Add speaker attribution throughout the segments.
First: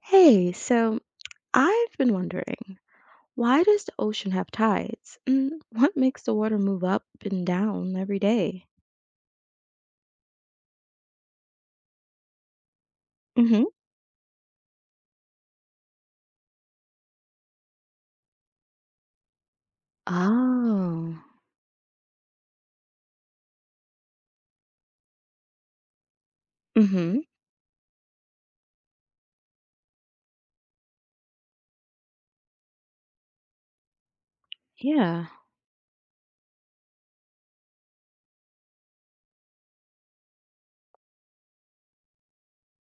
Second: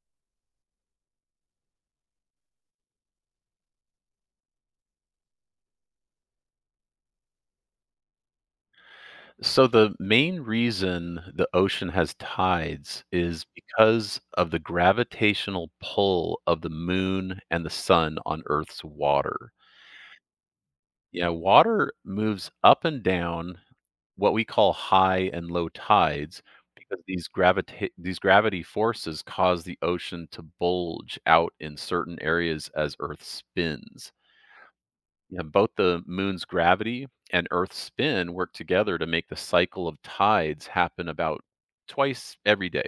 Speaker 1: Hey, so I've been wondering, why does the ocean have tides? And what makes the water move up and down every day?
Speaker 2: So the main reason the ocean has tides is
Speaker 1: Mm-hmm.
Speaker 2: because of the gravitational pull of the moon and the sun on Earth's water.
Speaker 1: Oh,
Speaker 2: Yeah, water moves up and down what we call high and low tides because
Speaker 1: mm-hmm.
Speaker 2: these these gravity forces cause the ocean to bulge out in certain areas as Earth spins.
Speaker 1: Yeah.
Speaker 2: Yeah, both the moon's gravity and Earth's spin work together to make the cycle of tides happen about twice every day.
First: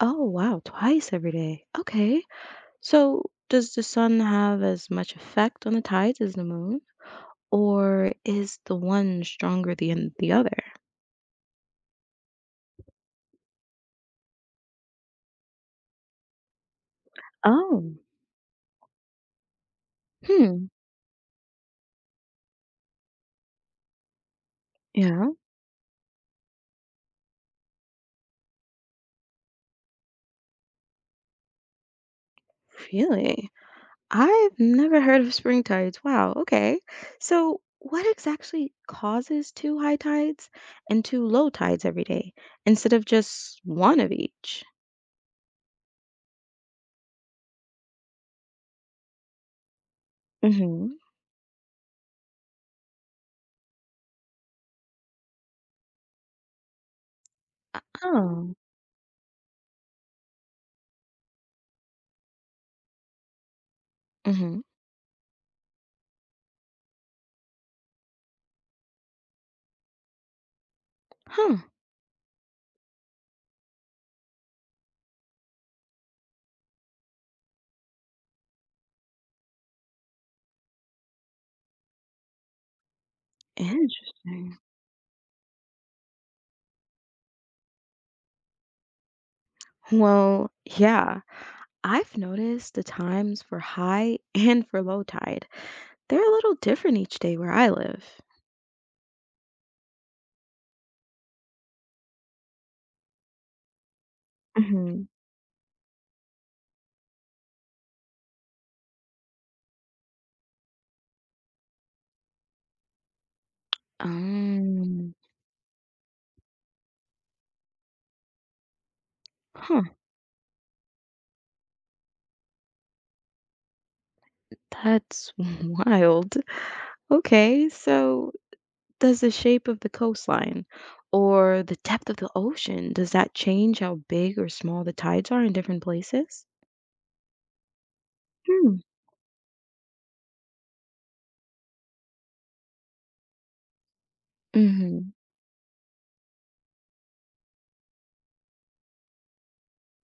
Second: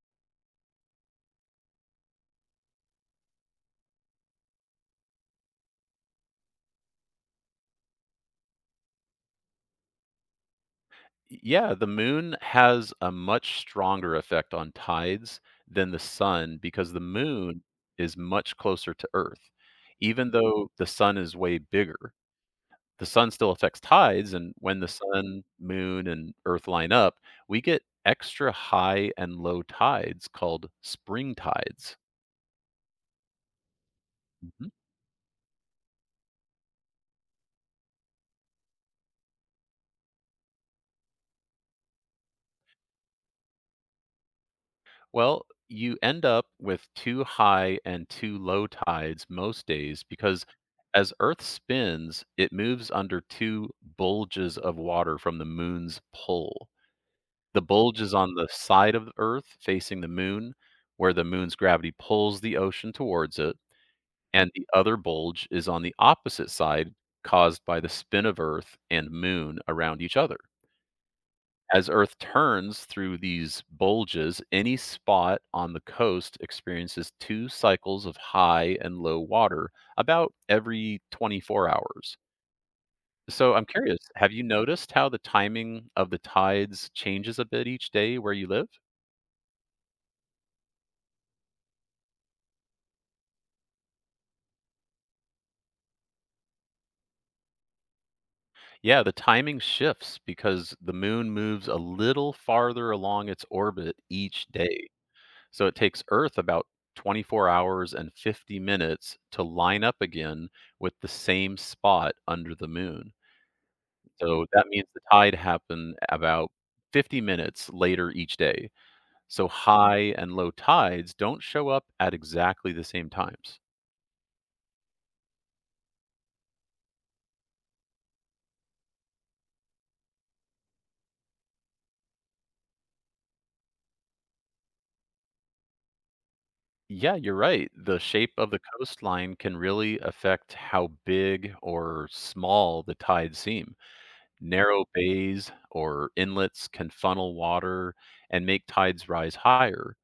Speaker 1: Oh, wow, twice every day. Okay. So does the sun have as much effect on the tides as the moon? Or is the one stronger than the other?
Speaker 2: Yeah, the moon has a much stronger effect on tides than the sun because the moon
Speaker 1: Oh,
Speaker 2: is much closer to Earth. Even
Speaker 1: hmm.
Speaker 2: though the sun is way bigger, the sun still affects tides. And when the
Speaker 1: Yeah,
Speaker 2: sun, moon, and Earth line up, we get extra high and low tides called spring tides.
Speaker 1: really. I've never heard of spring tides. Wow, okay. So, what exactly causes two high tides and two low tides every day instead of just one of each?
Speaker 2: Well, you end up with too high and too low tides most days because
Speaker 1: Mm-hmm.
Speaker 2: as Earth spins, it moves under two bulges of water from the moon's pull. The bulge is on the
Speaker 1: Oh.
Speaker 2: side of Earth facing the moon, where the moon's gravity pulls the ocean towards it, and
Speaker 1: Mm-hmm.
Speaker 2: the other bulge is on the opposite side, caused by the spin of Earth and moon around each other.
Speaker 1: Huh.
Speaker 2: As Earth turns through these bulges, any spot on the coast experiences two cycles of high and low water about every 24 hours. So I'm curious, have you
Speaker 1: Interesting.
Speaker 2: noticed how the timing of the tides changes a bit each day where you live?
Speaker 1: Well, yeah, I've noticed the times for high and for low tide. They're a little different each day where I live.
Speaker 2: Yeah, the timing shifts because the moon moves a little farther along its orbit each day.
Speaker 1: Mm-hmm.
Speaker 2: So it takes Earth about 24 hours and 50 minutes to line up again with the same spot under the moon. So that means the
Speaker 1: Um,
Speaker 2: tide happened about 50 minutes later each day. So
Speaker 1: huh.
Speaker 2: high and low tides don't show up at exactly the same times.
Speaker 1: That's wild. Okay, so does the shape of the coastline or the depth of the ocean, does that change how big or small the tides are in different places?
Speaker 2: Yeah, you're right. The shape of the
Speaker 1: Hmm.
Speaker 2: coastline can really affect how big or small the tides seem. Narrow
Speaker 1: Hmm.
Speaker 2: bays or inlets can funnel water and make tides rise higher.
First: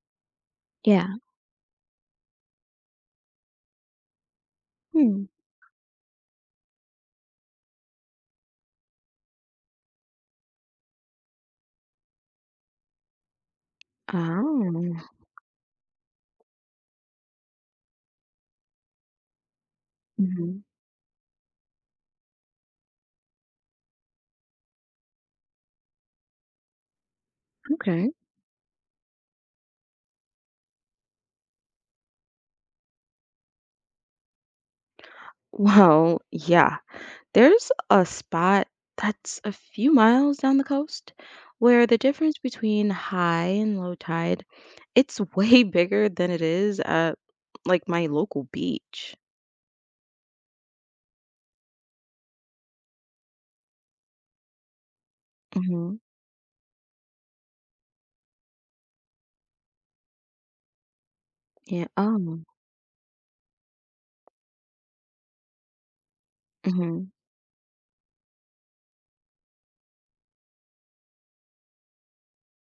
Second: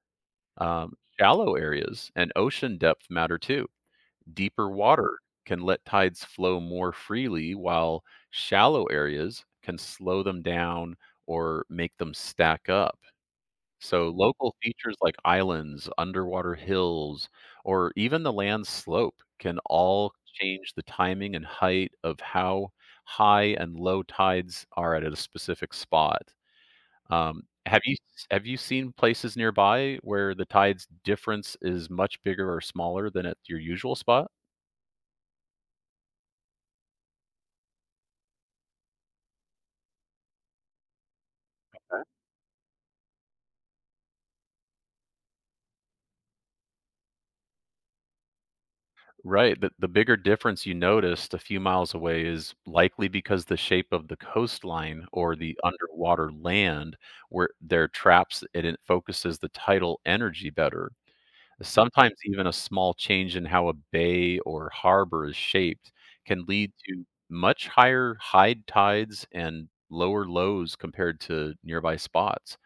Speaker 1: Yeah.
Speaker 2: Shallow areas and ocean depth matter too. Deeper water
Speaker 1: Hmm.
Speaker 2: can let tides flow more freely, while shallow areas can slow them down or make them stack up. So local
Speaker 1: Oh.
Speaker 2: features like islands, underwater hills, or even the land slope can all
Speaker 1: Hmm.
Speaker 2: change the timing and height of how high and low tides are at a specific spot. Um, have you
Speaker 1: Okay.
Speaker 2: have you seen places nearby where the tides difference is much bigger or smaller than at your usual spot?
Speaker 1: Well, yeah. There's a spot that's a few miles down the coast where the difference between high and low tide, it's way bigger than it is at like my local beach.
Speaker 2: Right. The bigger difference you noticed a few miles away is likely because the shape of the coastline or the
Speaker 1: Hmm.
Speaker 2: underwater land where there are traps it focuses the tidal energy better.
Speaker 1: Yeah.
Speaker 2: Sometimes
Speaker 1: Oh.
Speaker 2: even a small change in how a bay or harbor is shaped can lead to
Speaker 1: Hmm.
Speaker 2: much higher high tides and lower lows compared to nearby spots.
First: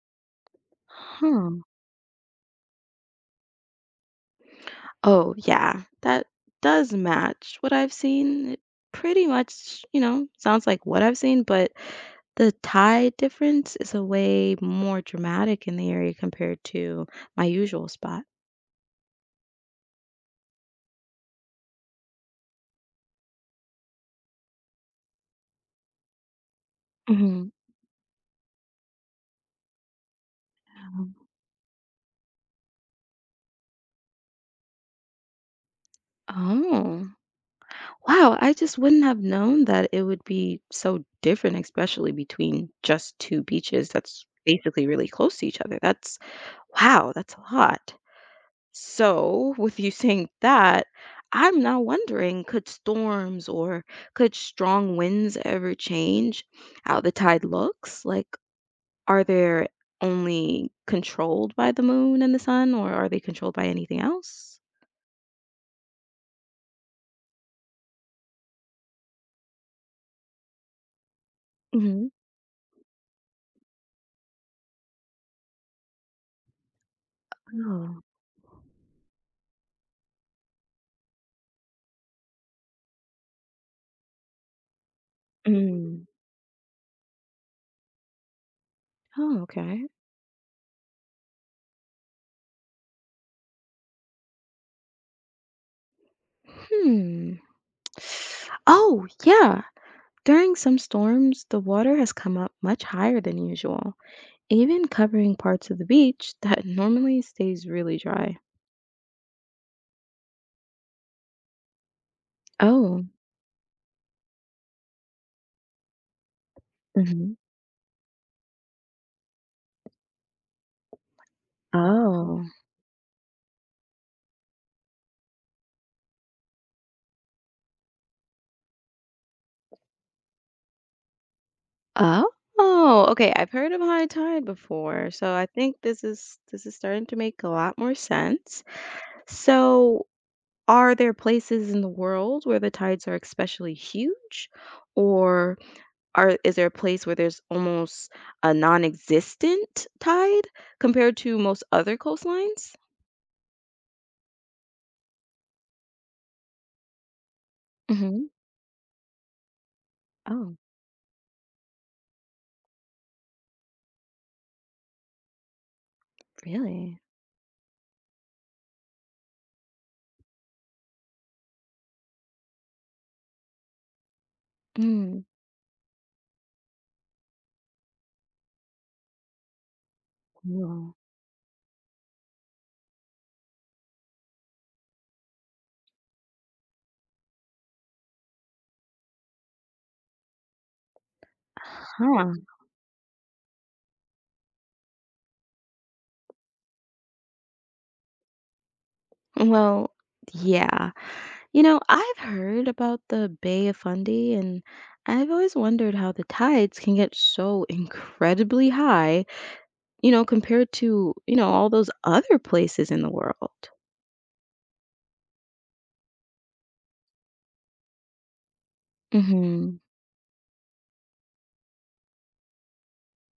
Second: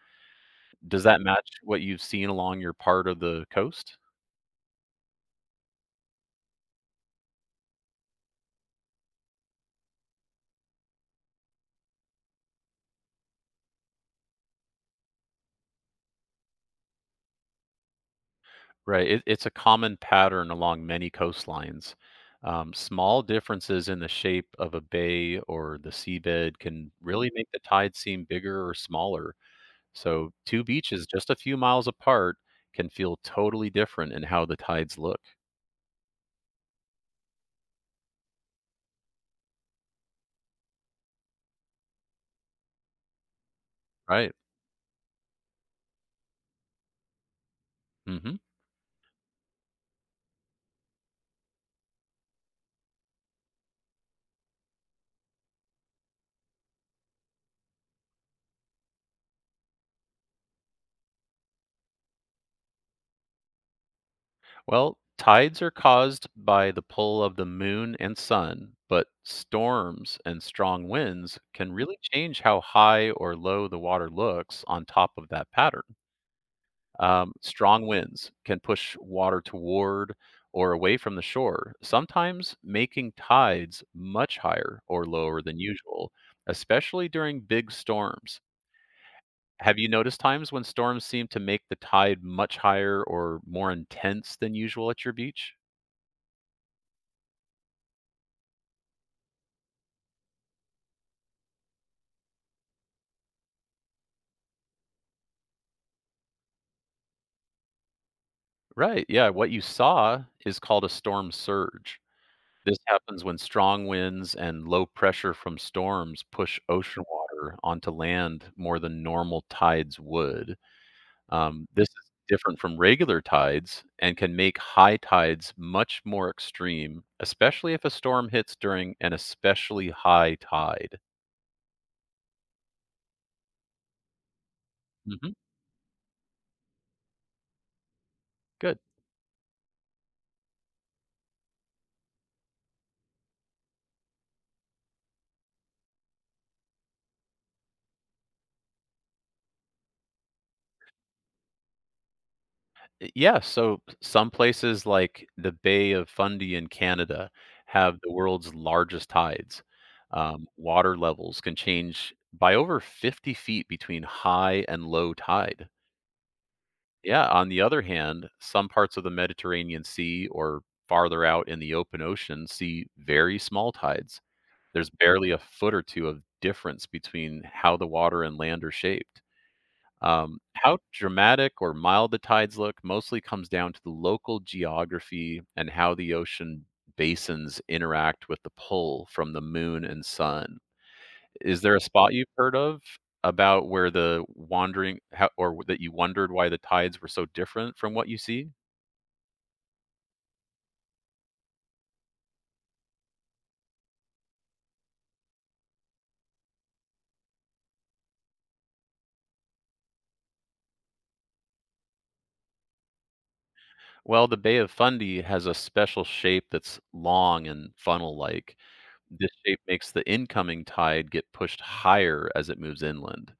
Speaker 2: Does that match
Speaker 1: Huh.
Speaker 2: what you've seen along your part of the coast?
Speaker 1: Oh, yeah. That does match what I've seen. It pretty much, sounds like what I've seen, but the tide difference is a way more dramatic in the area compared to my usual spot.
Speaker 2: Right, it's a common pattern along many coastlines. Small differences in the shape of a bay or the seabed can really make
Speaker 1: Hmm.
Speaker 2: the tide seem bigger or smaller. So, two beaches
Speaker 1: Um,
Speaker 2: just a few miles apart can feel totally different in how the tides look.
Speaker 1: Oh, wow. I just wouldn't have known that it would be so different, especially between just two beaches that's
Speaker 2: Right.
Speaker 1: basically really close to each other. That's, wow, that's a lot.
Speaker 2: hmm
Speaker 1: So, with you saying that, I'm now wondering could storms or could strong winds ever change how the tide looks? Like, are they only controlled by the moon and the sun, or are they controlled by anything else?
Speaker 2: Well, tides are caused by the pull of the moon and sun, but storms and strong winds can really
Speaker 1: Hmm.
Speaker 2: change how high or low the water looks on top of that pattern. Strong
Speaker 1: Oh.
Speaker 2: winds can push water toward or away from the shore, sometimes making tides much higher or lower than
Speaker 1: Mm.
Speaker 2: usual, especially during big storms.
Speaker 1: Oh,
Speaker 2: Have
Speaker 1: okay.
Speaker 2: you noticed times when storms seem to make the tide much higher or more intense than usual at your beach?
Speaker 1: Hmm. Oh, yeah. During some storms, the water has come up much higher than usual, even covering parts of the beach that normally stays really dry.
Speaker 2: Right, yeah. What you saw is called a storm surge. This
Speaker 1: Oh.
Speaker 2: happens when strong winds and low pressure from storms push ocean
Speaker 1: Hmm.
Speaker 2: water onto land more than normal tides would. This is
Speaker 1: Oh.
Speaker 2: different from regular tides and can make high tides much more extreme, especially if a storm hits during an especially high tide.
Speaker 1: Oh. Oh, okay. I've heard of high tide before, so
Speaker 2: Hmm
Speaker 1: I think this is starting to make a lot more sense.
Speaker 2: Good.
Speaker 1: So, are there places in the world where the tides are especially huge, or are is there a place where there's almost a non-existent tide compared to most other coastlines?
Speaker 2: Yeah, so some places like the Bay of Fundy in Canada have the
Speaker 1: Hmm.
Speaker 2: world's largest tides.
Speaker 1: Oh,
Speaker 2: Water levels can change by over 50 feet between high and low tide.
Speaker 1: really?
Speaker 2: Yeah, on the other hand, some parts of the Mediterranean Sea or farther out in the open ocean see very small tides. There's
Speaker 1: Mm.
Speaker 2: barely a foot or two of difference between how the water and land are shaped. How
Speaker 1: Cool.
Speaker 2: dramatic or mild the tides look mostly comes down to the local geography and how the ocean basins interact with the pull from the moon and sun. Is there a spot you've
Speaker 1: Huh.
Speaker 2: heard of about where the wandering how or that you wondered why the tides were so different from what you see?
Speaker 1: Well, yeah. I've heard about the Bay of Fundy, and I've always wondered how the tides can get so incredibly high, compared to, all those other places in the world.
Speaker 2: Well, the Bay of Fundy has a special shape that's long and funnel-like. This shape
Speaker 1: Mm-hmm.
Speaker 2: makes the incoming tide get pushed higher as it moves inland.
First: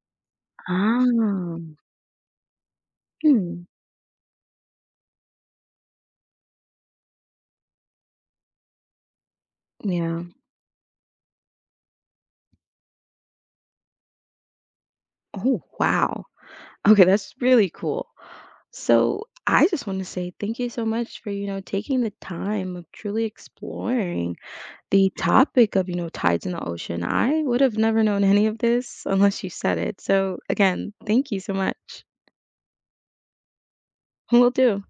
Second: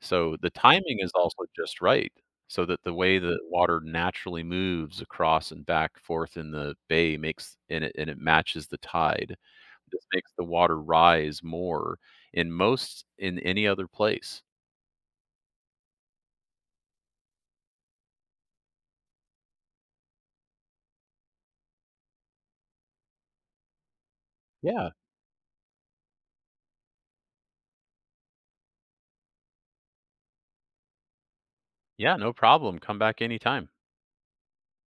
Speaker 2: So, the timing is also
Speaker 1: Ah.
Speaker 2: just right, so that the way the
Speaker 1: Hmm.
Speaker 2: water naturally moves across and back forth in the bay makes and it matches the tide. This
Speaker 1: Yeah.
Speaker 2: makes the water rise more in most in any other place.
Speaker 1: Oh, wow. Okay, that's really cool. So I just want to say thank you so much for, taking the time of truly exploring
Speaker 2: Yeah,
Speaker 1: the topic of, tides in the ocean, I would have never known any of this unless you said it. So again, thank you so much.
Speaker 2: yeah, no problem, come back anytime.
Speaker 1: Will do.